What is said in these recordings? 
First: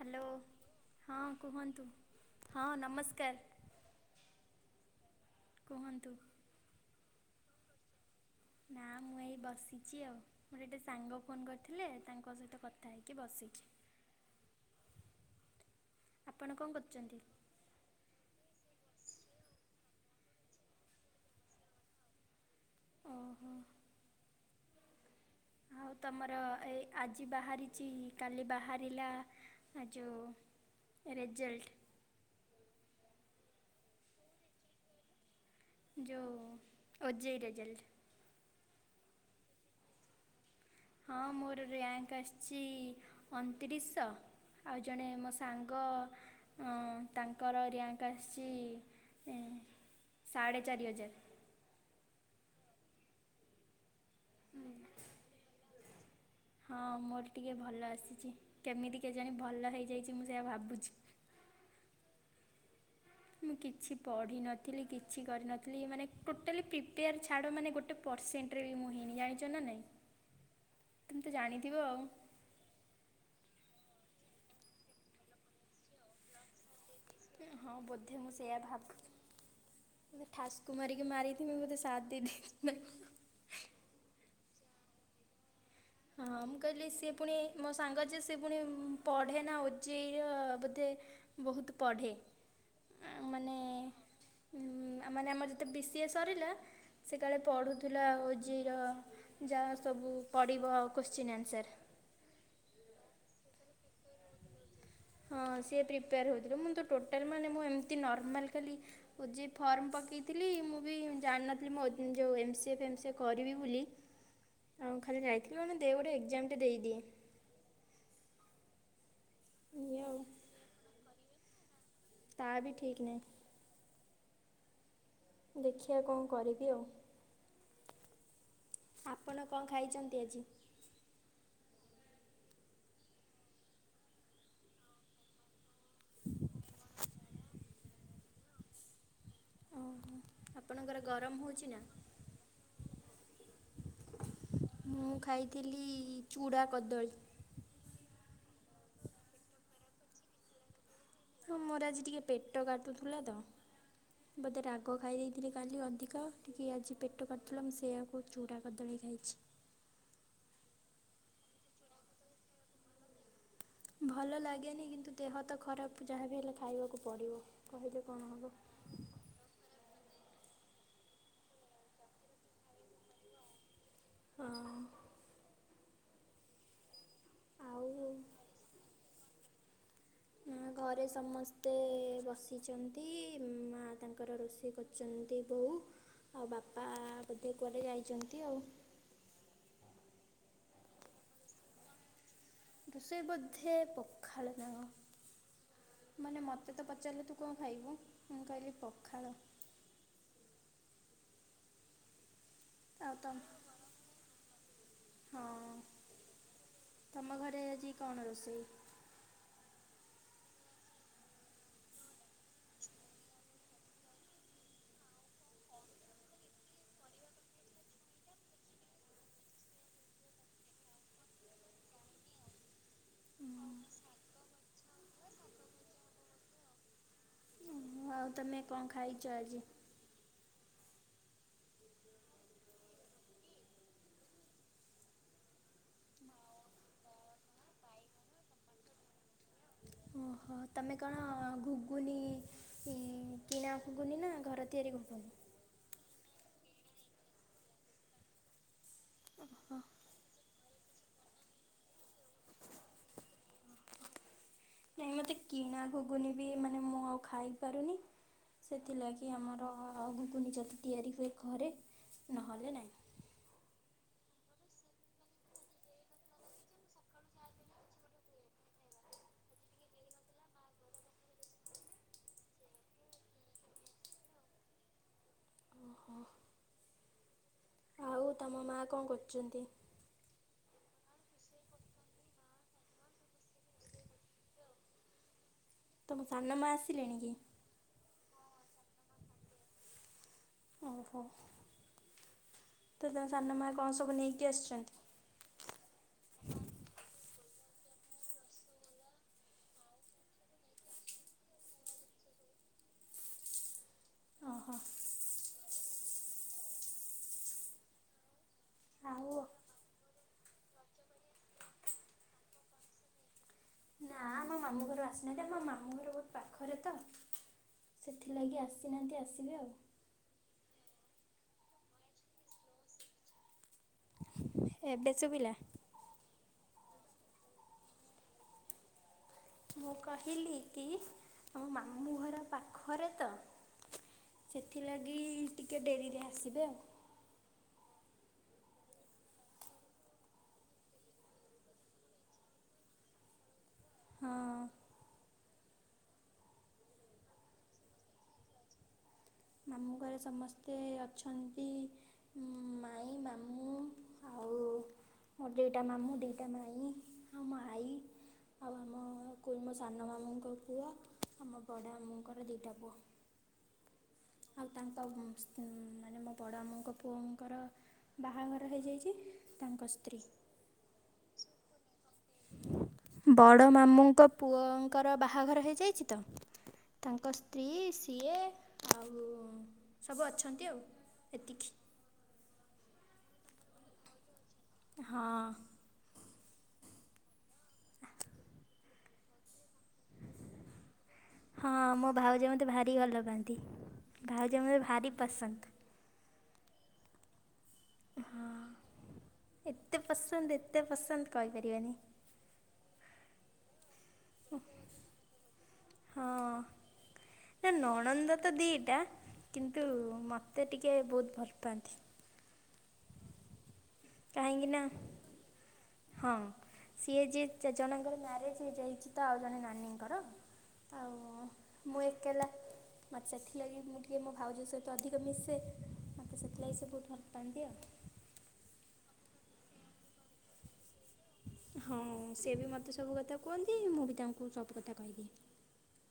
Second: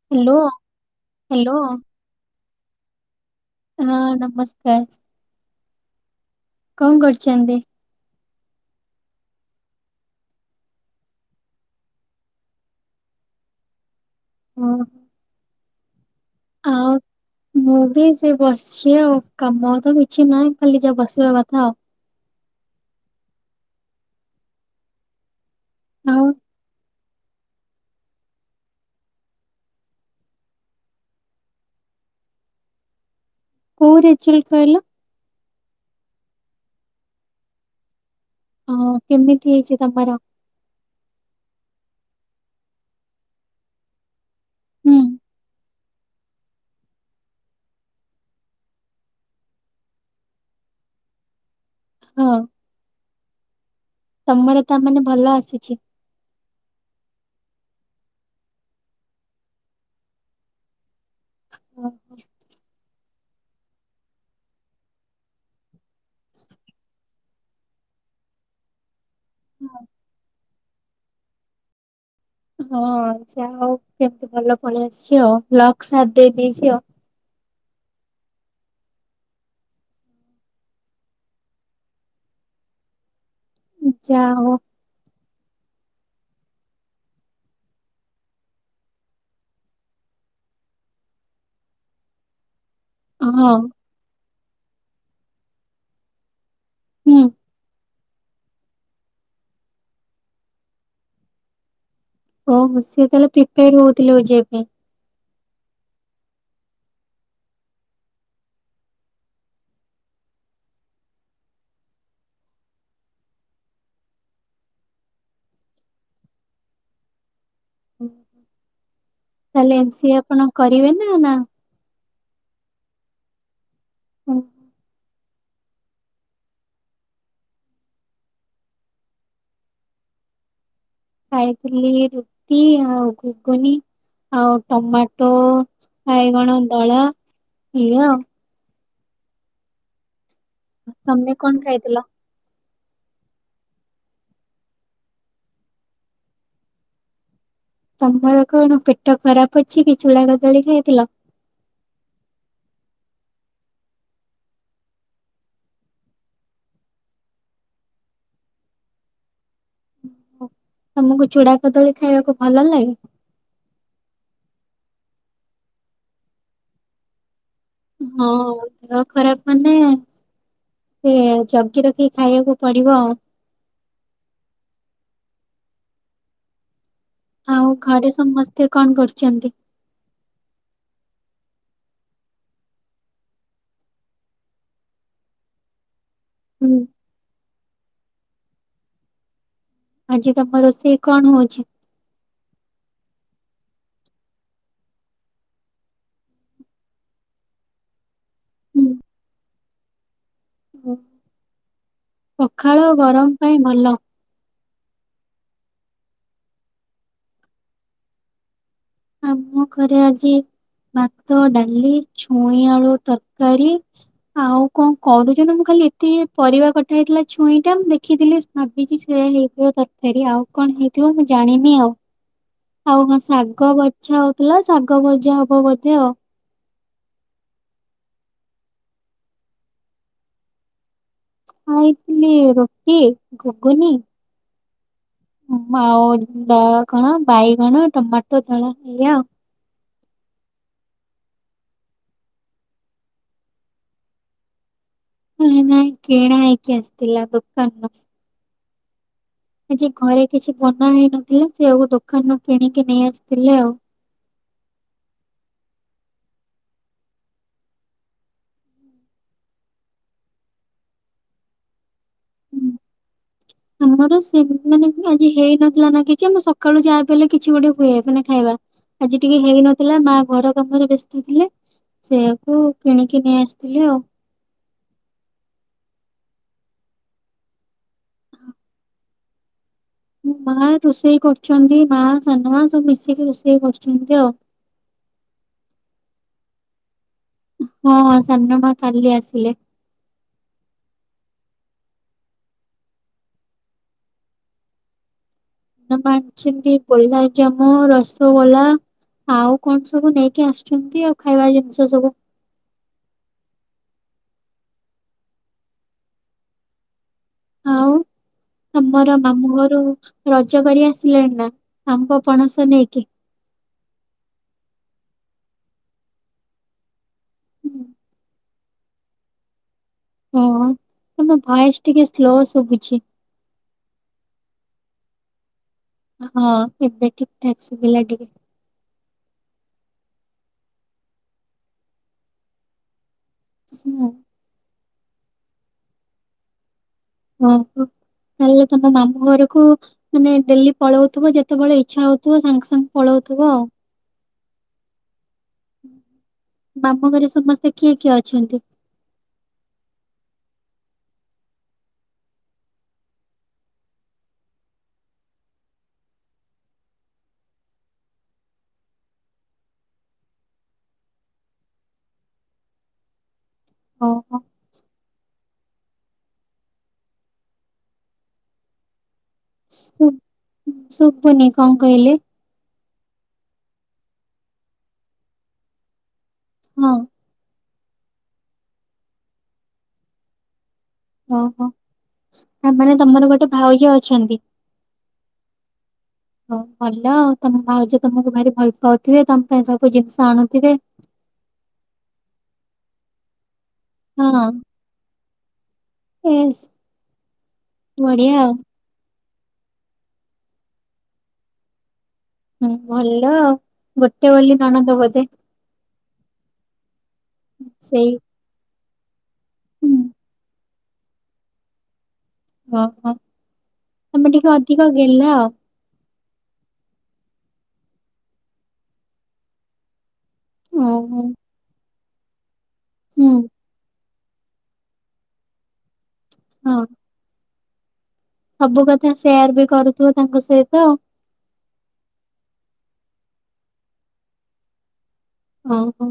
Hello ହଁ hello କୁହନ୍ତୁ। ହଁ ନମସ୍କାର। ହଁ ନମସ୍କାର। କୁହନ୍ତୁ। କଣ କରୁଛନ୍ତି? ନା ମୁଁ ଏଇ ବସିଛି ଆଉ ମୋର ଗଟେ ସାଙ୍ଗ ଫୋନ୍ କରିଥିଲେ ତାଙ୍କ ସହିତ କଥା ହେଇକି ବସିଛି। ହଁ ଆପଣ କଣ ଆଉ କରୁଛନ୍ତି? ମୁଁ ବି ସେ ବସିଛି। କିଏ ଆଉ କାମ ତ କିଛି ନାହିଁ ଖାଲି ଯା ବସିବା କଥା ଆଉ। ଓ ହୋ ହଉ ଆଉ ତମର ଏଇ ଆଜି ବାହାରିଛି କାଲି ବାହାରିଲା ଯେଉଁ ରେଜଲ୍ଟ। କଉରି ଚଳ ଖହଲ। ଯେଉ ଅଜେଇ ରେଜଲ୍ଟ। ହଁ କେମିତି ହେଇଛି ତମର? ହଁ ମୋର ର୍ୟାଙ୍କ ଆସିଛି ଅଣତିରିଶଶହ। ଆଉ ହୁଁ ଜଣେ ମୋ ସାଙ୍ଗ ତାଙ୍କର ର୍ୟାଙ୍କ ଆସିଛିଢ଼େ ଚାରି ହଁ ତମର ତା ମାନେ ଭଲ ଆସିଛି। ହଁ ମୋର ଟିକେ ଭଲ ଆସିଛି କେମିତି କେଜାଣି ଭଲ ହେଇଯାଇଛି ମୁଁ ସେଆ ଭାବୁଛି। ଓ ହୋ ମୁଁ କିଛି ପଢ଼ିନଥିଲି କିଛି କରିନଥିଲି ମାନେ ଟୋଟାଲି ପ୍ରିପେୟାର ଛାଡ଼ ମାନେ ଗୋଟେ ପରର୍ସେଣ୍ଟରେ ବି ମୁଁ ହେଇନି ଜାଣିଛ ନା ନାଇଁ ତୁମେ ତ ଜାଣିଥିବ ଆଉ। ହଁ ଯାଅ କେମତି ଭଲ ପଳେଇ ଆସିଛି ଆଉ ଲକ୍ ଦେଇ ଦେଇଛି ଆଉ। ହଁ ବୋଧେ ମୁଁ ସେଇୟଆ ଭାବ ମୋେ ଠାସକୁ ମାରିକି ମାରିଥିଲ ମୁ ବୋଧେ ସାଥ ଦେଇ ଦେଇ ଯା ହଉ ହଁ ମୁଁ କହିଲି ସିଏ ପୁଣି ମୋ ସାଙ୍ଗ ଯେ ସେଏ ପୁଣି ପଢ଼େ ନା ଓଜେଇର ବୋଧେ ବହୁତ ପଢ଼େ। ହଁ ମାନେ ଆ ମାନେ ଆମର ଯେତେ ବି ସିଏ ସରିଲା। ସେ ହୁଁ କଳେ ପଢୁ ତୁଲା ଆଉଓଜିର ଯାହା ସବୁ ପଡ଼ିବ ଉ କ୍ୱଶ୍ଚିନ୍ ଆନ୍ସର୍। ଓ ସେଏ ତାହେଲେ ପ୍ରିପୋର ହଉଥିଲେ ବ ଯିବା ପାଇଁ। ହଁ ସିଏ ପ୍ରିପେୟାର ହେଉଥିଲା ମୁଁ ତ ଟୋଟାଲ ମାନେ ମୁଁ ଏମିତି ନର୍ମାଲ ଖାଲି ଯ ଫର୍ମ ପକାଇଥିଲି ମୁଁ ବି ଜାଣିନଥିଲି ମୋ ଯେଉଁ ଏମ୍ସିଏ ଫେମ୍ସିଏ କରିବି ବୋଲି ଆଉ ଖାଲି ଯାଇଥିଲି ମାନେ ଦେ ଗୋଟେ ଏକ୍ଜାମଟେ ଦେଇଦିଏ। ତାହେଲେ ଏମ ଇଏ ସି ଆଉ ଆପଣ କରିବେ ନା ନା। ତା ବି ଠିକ ନାହିଁ। ହୁଁ। ଦେଖିବା କଣ କରିବି ଆଉ। ଆପଣ କଣ ଖାଇଛନ୍ତି ଆଜି। ଖାଇଥିଲି ରୁଟି ଆଉ ଘୁଗୁନି ଆଉ ଟମାଟୋ ବାଇଗଣ ଦଳା ଇଆ ଆଉ। ଓହୋ, ଆପଣଙ୍କର ତମେ ଗରମ କଣ ହଉଛି ନା। ଖାଇଥିଲ? ମୁଁ ଖାଇଥିଲି ଚୁଡ଼ା କଦଳୀ। ତମର କଣ ପେଟ ଖରାପ ଅଛି କି ଚୂଳା କଦଳୀ ଖାଇଥିଲ। ହଁ ମୋର ଆଜି ଟିକିଏ ପେଟ କାଟୁଥିଲା ତ ବୋଧେ ରାଗ ଖାଇ ଦେଇେଇଥିଲି କାଲି ଅଧିକ ଟିକିଏ ଆଜି ପେଟ କାଟୁଥିଲା ମୁଁ ସେଆକୁ ଚୂଡ଼ା କଦଳୀ ଖାଇଛି। ତମକୁ ଚୁଡା କଦଳୀ ଖାଇବାକୁ ଭଲ ଲାଗେ। ଭଲ ଲାଗେନି କିନ୍ତୁ ଦେହ ତ ଖରାପ ଯାହାବି ହେଲେ ଖାଇବାକୁ ପଡିବ। ହଁ ଦେହ ଖରାପ ମାନେ। ସେ ଜଗି ରଖିକି ଖାଇବାକୁ ପଡିବ ଆଉ। ହଁ। ଆଉ ଘରେ ସମସ୍ତେ କଣ କରୁକନ୍ତି। ଘରେ ସମସ୍ତେ ବସିଚନ୍ତି ମା ତାଙ୍କର ରୋଷେଇ କରୁଛନ୍ତି ବୋଉ। ଆଉ ହୁଁ ବାପା ବୋଧେ। କୁଆଡେ ଯାଇଛନ୍ତି ଆଉ। ଆଜି ତମର ସେ କଣ ହଉଛି। ସେ ବୋଧେ ପଖାଳ ନା। କଣ ମାନେ ମୋତେ ତ ପଚାରିଲେ ତୁ କଣ ଖାଇବୁ ମୁଁ କହିଲି ପଖାଳ। ହଁ। ପଖାଳ ଆଉ ତ ଗରମ ପାଇଁ ଭଲ। ହଁ ତମ ଘରେ ଆଜି କଣ ରୋଷେଇ। ଆମ ଘରେ ଆଜି ଭାତ ଡାଲି ଛୁଇଁ ଆଳୁ ତରକାରୀ ଆଉ କଣ କରୁଛନ୍ତି ମୁଁ ଖାଲି ଏତେ ପରିବା କଟା ହେଇଥିଲା ଛୁଇଁ ଟା ମୁଁ ଦେଖିଥିଲି ଭାବିଛି ସେଇଆ ହେଇଥିବ ତରକାରୀ ଆଉ କଣ ହେଇଥିବ ମୁଁ ଜାଣିନି ଆଉ ଆଉ ହଁ ଶାଗ। ଶାଗ ବଛା ହଉଥିଲା ଶାଗ ଭଜା ହବ ବୋଧେ ଆଉ। ଓହୋ ଆଉ ତମେ କଣ ଖାଇଛ ଆଜି? ଖାଇଥିଲି ରୁଟି ଘଗୁନି। ଆଉ ଦଳା କଣ ବାଇଗଣ ଟମାଟୋ ଦଳା ଏଇଆ ଆଉ। ଓହୋ ତମେ କଣ ଘୁଗୁନି କିଣା ଘୁଗୁନି ନା ଘର ତିଆରି ଘୁ ହେ ନାଇ କିଣା ହେଇକି ଆସିଥିଲା ଦୋକନୁରୁ। ଓହୋ ଆଜି ଘରେ କିଛି ବନା ହେଇନଥିଲା ସେ ଆଉକୁ ଦୋକାନରୁ କିଣିକି ନେଇ ଆସିଥିଲେ ଆଉ। ନାଇଁ ମୋତେ କିଣା ଘୁଗୁନି ବି ମାନେ ମୁଁ ଆଉ ଖାଇପାରୁନି ସେଥିଲାଗି ଆମର ଘୁଗୁନି ଯଦି ତିଆରି ହୁଏ ଘରେ ନହେଲେ ନହିଁ। ଆମର ସେମ ମାନେ ଆଜି ହେଇନଥିଲା ନା କିଛି ଆମ ସକାଳୁ ଯାହା ବି ହେଲେ କିଛି ଗୋଟେ ହୁଏ ମାନେ ଖାଇବା ଆଜି ଟିକେ ହେଇନଥିଲା ମା ଘର କାମରେ ବ୍ୟସ୍ତ ଥିଲେ ସେୟାକୁ କିଣିକି ନେଇ ଆସିଥିଲେ ଆଉ। ଓହୋ ଆଉ ତମ ମା କଣ କରୁଛନ୍ତି। ମୋ ମା ରୋଷେଇ କରୁଛନ୍ତି ମା ସାନମା ସବୁ ମିଶିକି ରୋଷେଇ କରୁଛନ୍ତି ଆଉ। ସନ ମା ଆ ହଁ। ସାନ ମା କାଲି ଆସିଲେ। ଓହୋ ତ ତମ ସାନମା କଣ ସବୁ ନେଇକି ଆସିଛନ୍ତି। ସାନ ମା ଆଣିଛନ୍ତି ଗୋଲାପଜାମୁ ରସଗୋଲା ଆଉ କଣ ସବୁ ନେଇକି ଆସିୁଛନ୍ତି ଆଉ ଖାଇବା ଜିନିଷ ସବୁ। ଓହୋ। ଆଉ। ତମର ଆଉ ମାମୁଁ ଘରୁ ରଜ କରି ଆସିଲେଣି ନା ଆମବ ପଣସ ନେଇକି। ନାଁ ମୋ ମାମୁଁ ଘରୁ ଆସିନାହାନ୍ତି ଆ ମୋ ମାମୁଁ ଘର ଗୋଟେ ପାଖରେ ତ ସେଥିଲାଗି ଆସ ବସିନାହାନ୍ତି ଆସିବେ ଆଉ ହଁ କି ବୟସ ଟିକେ ସ୍ଲୋ ସବୁ କିଛି। ଏବେ ଶୁଭିଲା। ହଁ ଏବେ ଠିକ ଠାକ୍ସ ଭିଲା ଟିକେ। ମୁଁ କହିଲି କି ଆମ ମାମୁଁ ଘର ପାଖରେ ତ ସି ଆଉ ଥିଲାଗି ଟିକେ ଡେରିରେ ଆସିବେ ଆଉ। ଓହୋ ତାହେଲେ ତମ ମାମୁଁ ଘରୁକୁ ମାନେ ଡେଲି ପଳଉଥୁବ ଯେତୋବେଳେ ଇଚ୍ଛା ହୋଉଥୁବ ସାଙ୍ଗ ସାଙ୍ଗ ପଳଉଥୁବ ଆଉ। ହଁ। ଉଁ ମାମୁଁ ଘରେ ସମସ୍ତେ କିଏ କିଏ ଅଛନ୍ତି? ମାମୁଁ ଘରେ ସମସ୍ତେ ଅଛନ୍ତି ଉଁ ମାଇଁ ମାମୁଁ ଆଉ ମୋର ଦୁଇଟା ମାମୁଁ ଦିଟା ମାଇଁ ଆଉ ମୋ ଆଈ ଆଉ ଆମ କୁ ମୋ ସାନ ମାମୁଁଙ୍କ ପୁଅ ଆଉ ମୋ ବଡ଼ ମାମୁଁଙ୍କର ଦିଟା ପୁଅ। ଓହୋ ଆଉ ତା ନ୍ତ ଉଁ ମାନେ ମୋ ବଡ଼ ମାମୁଁଙ୍କ ପୁଅଙ୍କର ବାହାଘର ହେଇଯାଇଚି। ଶୁ ଶୁବୁନି କଁ କହିଲେ? ବଡ ମାମୁଁଙ୍କ ପୁଅଙ୍କର ବାହାଘର ହେଇଯାଇଚି ତ। ହଁ ତାଙ୍କ ସ୍ତ୍ରୀ ସିଏ ଆଉ ସବୁ ଅଛନ୍ତି ଆଉ। ଅ ହ। ଏତିକି। ଆ ମାନେ ତମର ଗୋଟେ ଭାଉଜ ଅଛନ୍ତି। ହଁ। ହଉ ଭଲ ଆଉ ତମ ଭାଉଜ ତମୁକୁ ଭାରି ଭଲ ପାଉଥିବେ ତମ ପାଇଁ ସବୁ ଜିନଷ ଆଣୁଥିବେ। ରି ଅଲପା ତି ଭାଉଜ ମୋର ଭାରି ପସନ୍ଦ। ଇସ୍ ବଢ଼ିଆ ଆଉ। ଏତେ ପସନ୍ଦ ଏତେ ପସନ୍ଦ କହିପାରିବାନି। ହୁଁ ଭଲ ଆଉ ଗୋଟେ ବୋଲି ନଣନ୍ଦ ବୋଧେ? ହଁ। ନାଁ ସେଇ ନଣନ୍ଦ ତ ଦି ଟା କିନ୍ତୁ ହୁଁ ମତେ ଟିକେ ବୋହୁତ ଭଲ ପାଆନ୍ତି। ଓ ହ। ତମେ ଟିକେ କାହିଁକି ଅଧିକ ନା ଗେହ୍ଲା ଆଉ‌। ହଁ ସିଏ ଯିଏ ଜଣଙ୍କର ମ୍ୟାରେଜ ହେଇଯାଇଚି ତ ଆଉ ଜଣେ ନାନୀଙ୍କର। ଓ ଆଉ ହୋ। ମୁଁ ଏକେଲା ମତେ ସେଥିଲାଗି ମୁଁ ଟି [unintelligible] କିଏ ମୋ ଭାଉଜ ସହିତ ଅଧିକ ମିଶେ। ମୋତ ହଁ ସେଥିଲାଗି ସେ ଭୋଉତ ଭଲ ପାଆନ୍ତି ଆଉ। ସବୁ କଥା ସେୟାର ବି କରୁଥୁବ ତାଙ୍କ ସହିତ ଆଉ। ହଁ ସିଏ ବି ମତେ ସବୁ କଥା କୁହନ୍ତି ମୁଁ ବି ତାଙ୍କୁ ସବୁ କଥା କହିଦିଏ। ଓ ହୋ।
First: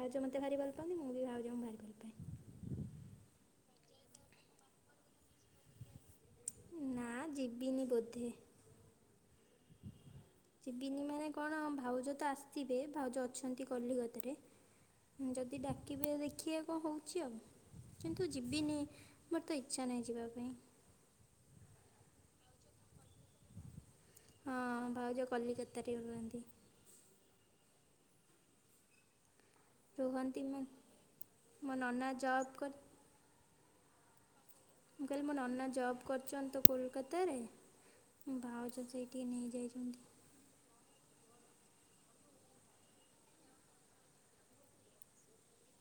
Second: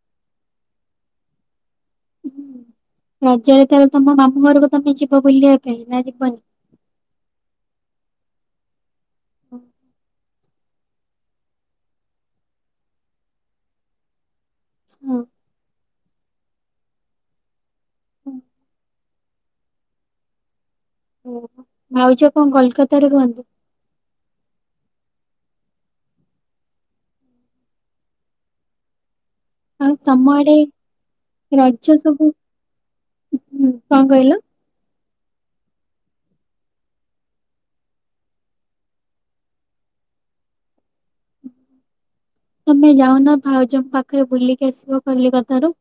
ଭାଉଜ ମତେ ଭାରି ଭଲ ପାନ୍ତି ମୁଁ ବି ଭାଉଜଙ୍କୁ ଭାରି ଭଲ ପାଏ। ହୁଁ ରଜରେ ତାହଲେ ତମ ମାମୁଁ ଘରକୁ ତମେ ଯିବ ବୁଲିବା ପାଇଁ ନା ଯିବନି। ନା ଯିବିନି ବୋଧେ। [unintelligible] ଯିବିନି ମାନେ କଣ ଭାଉଜ ତ ଆସିଥିବେ ଭାଉଜ ଅଛନ୍ତି କଲିକତା ରେ। ହଁ ଯଦି ଡାକି କିନ୍ତୁ ଦେଖିବା କଣ ହଉଛି ଆଉ। କିନ୍ତୁ ହଁ ଯିବିନି ମୋର ତ ଇଚ୍ଛା ନାହିଁ ଯିବା ପାଇଁ। ଓହୋ ଭଉଜ କଣ କୋଲକତା ରେ ରୁହନ୍ତି। ହଁ ଭାଉଜ କଲିକତାରେ ରୁହନ୍ତି। ଆଉ ତମ ରୁହନ୍ତି ଆଡେ ମୁଁ ମୋ ରଜ ନନା ସବୁ ଜବ୍ କରେ ହୁଁ କଣ କହିଲ? ନନା ଜବ୍ କରିଛନ୍ତି ତ କୋଲକାତାରେ ଭାଉଜ ସେଇଠିକି ନେଇଯାଇଛନ୍ତି ତମେ ଯାଉନ ଭାଉଜଙ୍କ ପାଖରେ ବୁଲିକି ଆସିବ କଲିକତାରୁ।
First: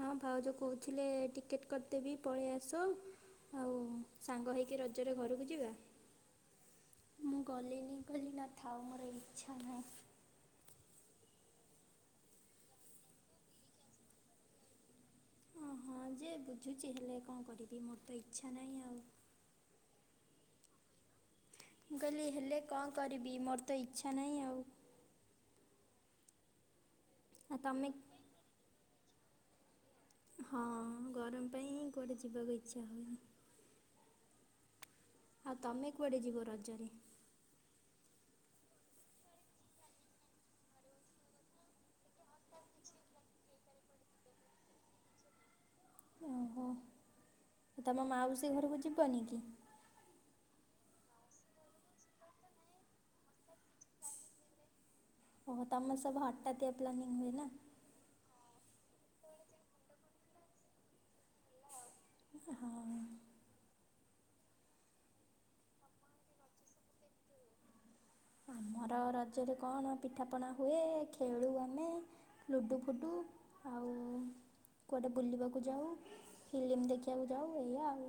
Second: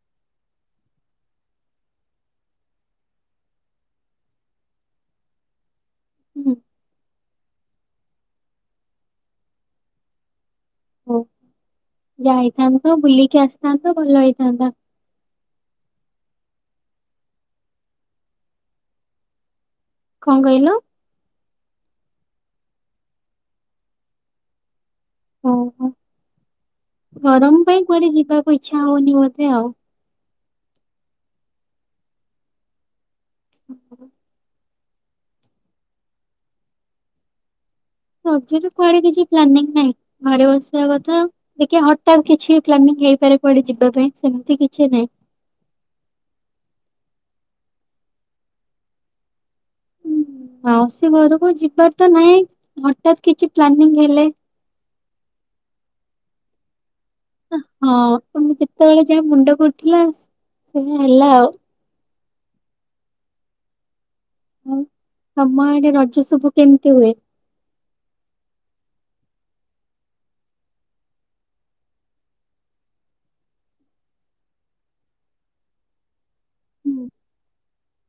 ହଁ ଭାଉଜବକହୁଥିଲେ ଟିକେଟ୍ କରିଦେବି ପଳେଇ ଆସ ଆଉ ସାଙ୍ଗ ହେଇକି ରଜରେ ଘରକୁ ଯିବା। ହୁଁ ମୁଁ ଗଲିନି କହିଲି ନା ଥାଉ ମୋର ଇଚ୍ଛା ନାହିଁ। ହଉ ଯାଇଥାନ୍ତ ବୁଲିକି ଆସିଥାନ୍ତ ଭଲ ହେଇଥାନ୍ତା। ହଁ ଯେ ବୁଝୁଛି ହେଲେ କଣ କରିବି ମୋର ତ ଇଚ୍ଛା ନାହିଁ ଆଉ। କଣ କହିଲ? ମୁଁ କହିଲି ହେଲେ କଣ କରିବି ମୋର ତ ଇଚ୍ଛା ନାହିଁ ଆଉ। ଓ ହୋ। ଆଉ ଗରମ ପାଇଁ ତମେ କୁଆଡେ ଯିବାକୁ ଇଚ୍ଛା ଇଚ୍ଛା ହଉନି ମୋତେ ଆଉ ହଁ ଗରମ ପାଇଁ ହିଁ କୁଆଡେ ଯିବାକୁ ଇଚ୍ଛା ହୁଏନି। [unintelligible] ଆଉ ତମେ କୁଆଡ଼େ ଯିବ ରଜରେ। ରଜରେ କୁଆଡେ କିଛି ପ୍ଲାନିଂ ନାହିଁ ଘରେ ବସିବା କଥା ଦେଖିବା ହଠତ୍ କିଛି ପ୍ଲାନିଂ ହେଇପାରେ କୁଆଡେ ଯିବା ପାଇଁ ସେମିତି କିଛି ନାଇଁ। ଓହୋ ତମ ମାଉସୀ ଘରକୁ ଯିବନି କି? ମାଉସୀ ଘରକୁ ଯିବାର ତ ନାହିଁ ହଠାତ୍ କିଛି ପ୍ଲାନିଂ ହେଲେ। ଓହୋ ତମ ସବୁ ହଠାତିଆ ପ୍ଲାନିଙ୍ଗ ହୁଏନା। ସେତେବେଳେ ଯାହା ମୁଣ୍ଡ ଉଠିଲା ସେଇଆ ହେଲା ଆଉ। ହଁ। ଆଉ ତମ ଆଡେ ରଜ ସବୁ କେମିତି ହୁଏ? ଆମର ରଜରେ କଣ ପିଠାପଣା ହୁଏ। ଖେଳୁ ଲୁଡୁ ଫୁଡୁ ଆଉ କୁଆଡ଼େ ବୁଲିବାକୁ ଯାଉ ଫିଲ୍ମ ଦେଖିବାକୁ ଯାଉ ଏଇଆ ଆଉ।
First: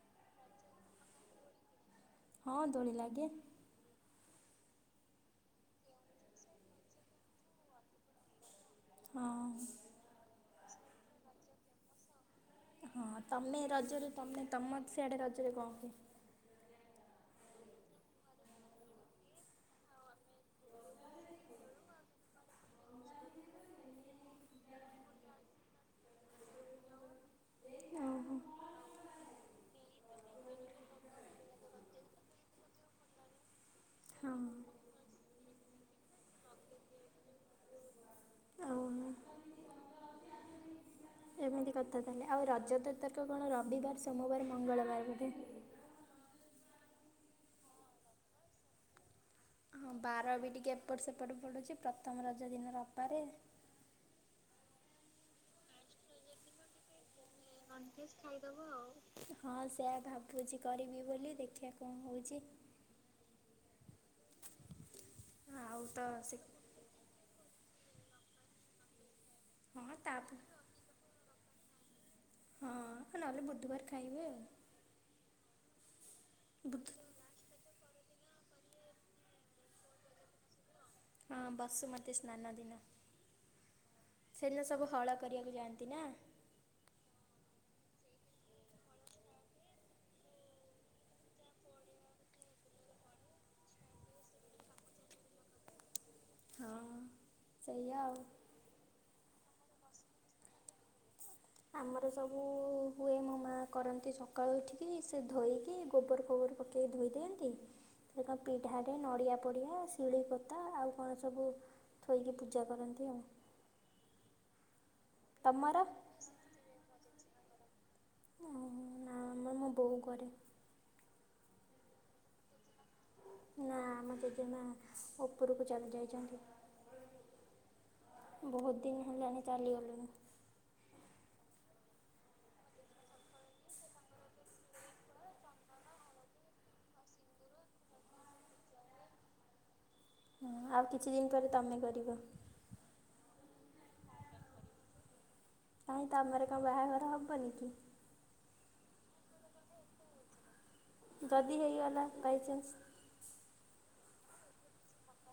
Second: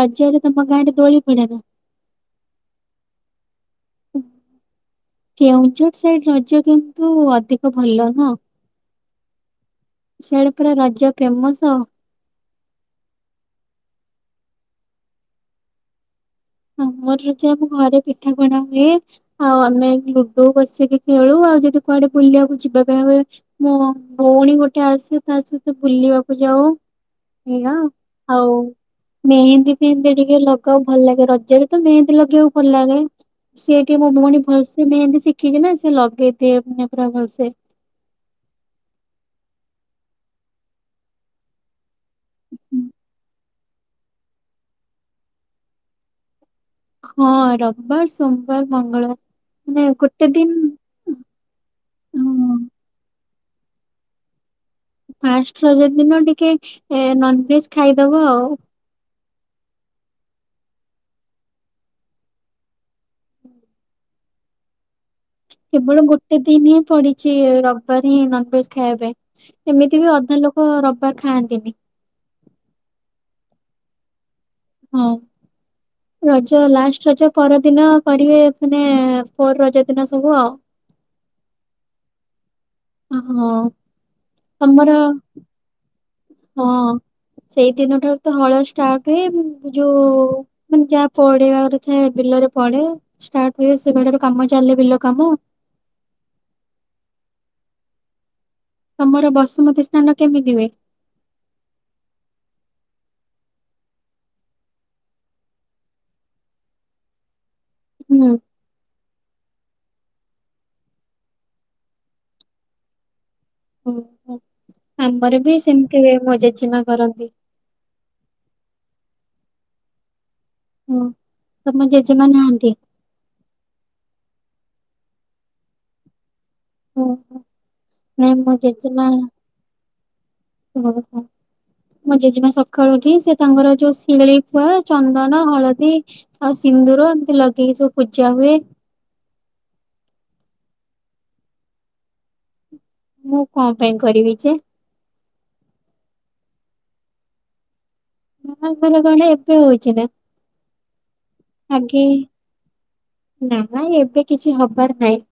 ରଜରେ ତମ ଗାଁରେ ଦୋଳି ପଡେନା? ହଁ ଦୋଳି ଲାଗେ। କେଉଁଝର ସାଇଡ ରଜ କିନ୍ତୁ ଅଧିକ ଭଲ ନା? ହଁ ସିଆଡେ ପୁରା ରଜ ଫେମସ। ହଁ ତମେ ରଜରେ ତମେ ତମ ସିଆଡେ ରଜରେ କଣ ହୁଏ। ଆମର ଘରେ ପିଠାପଣା ହୁଏ ଆଉ ଆମେ ଲୁଡୁ ବସିକି ଖେଳୁ ଆଉ ଯଦି କୁଆଡେ ବୁଲିବାକୁ ଯିବା ପାଇଁ ହୁଏ ମୋ ଭଉଣୀ ଗୋଟେ ଆସେ ତା ସହିତ ବୁଲିବାକୁ ଯାଉ ଏଇୟା ଓହୋ ଆଉ ଆଉ ମେହେନ୍ଦୀ ଫେହେନ୍ଦୀ ଟିକେ ଲଗାଉ ଭଲ ଲାଗେ ରଜ ହେନ୍ଦୀ ଲାଗେଇବାକୁ ଭଲ ଲାଗେ। ସେ ଟିକେ ମୋ ହଁ ଭଉଣୀ ଭଲସେ ମେହେନ୍ଦି ଶିଖିଛି ନା ଲଗେଇ ଦିଏ ମାନେ ପୁରା ଭଲସେ ଓହୋ ଏମିତି ଆଉ ରଜ [unintelligible] କଣ ବୁଦ୍ଧ ସୋମବାର ମଙ୍ଗଳବାର ହଁ ରବିବାର ସୋମବାର ମଙ୍ଗଳବାର ମାନେ ହଁ ଗୋଟେ ବାର ବି ଦିନ ଟିକେ ଏପଟ ସେପଟ ପଡୁଛି ପ୍ରଥମ ରଜ ହଁ ଦିନ ରବିବାର ଫାଷ୍ଟ ରଜ ଦିନ ଟିକେ ଏ ନନ୍ଭେଜ ଭେଜ ଖାଇଦବ ଆଉ ହଁ ସେଇଆ ଭାବୁଛି କରିବି ବୋଲି ଦେଖିବା କଣ ହଉଛି। କେବଳ ଗୋଟେ ଦିନ ହିଁ ପଡିଛି ରବିବାରି ହିଁ ନନଭେଜ ଖାଇବା ପାଇଁ ହଁ ଏମିତି ବି ତାପ ଅନ୍ୟ ଲୋକ ରବିବାର ଖାଆନ୍ତି। କେମିତି? ନ ହେଲେ ବୁଧୁବାର ଖାଇ ହୁଏ। ହଁ ରଜ ବୁଧ ଲାଷ୍ଟ ରଜ ପରଦିନ କରିବେ ମାନେ ପୋର ରଜ ଦିନ ସବୁ ଆଉ ହଁ ବାଶୁମତୀ ସ୍ନାନ ଥିଲା ଓ ହୋ ସେଦିନ ସବୁ ହଳ କରିବାକୁ ଯାଆନ୍ତି ନା ସେଇ ଦିନ ଠାରୁ ତ ହଳ ଷ୍ଟାର୍ଟ ହୁଏ। ଯୋଉ ମାନେ ଯାହା ପଡିବାର ଥାଏ ବିଲରେ ପଡେ ଷ୍ଟାର୍ଟ ହୁଏ। ସେବେ ଠାରୁ କାମ ଚାଲେ ବିଲ କାମ। ହଁ ସେ ଆଉ ମର ବସୁମତୀ ସ୍ନାନ କେମିତି ହୁଏ? ଆମର ସବୁ ହୁଏ ମୋ ମାଆ କରନ୍ତି ସକାଳୁ ଉଠିକି ସେ ଧୋଇକି ଗୋବର ଖୋବର ପକେଇକି ଧୋଇ ଦିଅନ୍ତି। ସେ ପିଢାରେ ନଡିଆ ପଡ଼ିଆ ଶିଳିପୋତା ଆଉ କଣ ସବୁ ଥୋଇକି ପୂଜା କରନ୍ତି ଆଉ। ହୁଁ ହ ଆମର ବି ତମର ସେମିତି ହୁଏ ମୋ ଜେଜେ ମା କରନ୍ତି। ଓ ନା ଆମର ମୋ ବୋଉ କରେ ଓ ତମ ଜେଜେମା ନାହାନ୍ତି? ନା ଆମର ଜେଜେମା ଉପରକୁ ଚାଲି ଯାଇଛନ୍ତି। ହୁଁ, ହୁଁ। ନାଇଁ ବହୁତ ଦିନ ହେଲାଣି ଚାଲିଗଲେଣି। ଓହୋ ମଁ ଜେଜେମା ସକାଳୁ ଉଠି ସେ ତାଙ୍କର ଯୋଉ ଶିଳି ଫୁଆ ଚନ୍ଦନ ହଳଦୀ ଆଉ ସିନ୍ଦୁର ଏମିତି ଲଗେଇକି ସବୁ ପୂଜା ହୁଏ। ହ ଆଉ କିଛି ଦିନ ପରେ ତମେ କରିବ। ମୁଁ କଣ ପାଇଁ କରିବି ଯେ କାହିଁ ତ ଆମର କଣ ବାହାଘର ହବନି କି ଆ ଘରେ କଣ ଏବେ ହଉଛି ନା ଯଦି ହେଇଗଲା ଆଗେ ବାଇଚାନ୍ସ ନା ଏବେ କିଛି ହବାର ନାହିଁ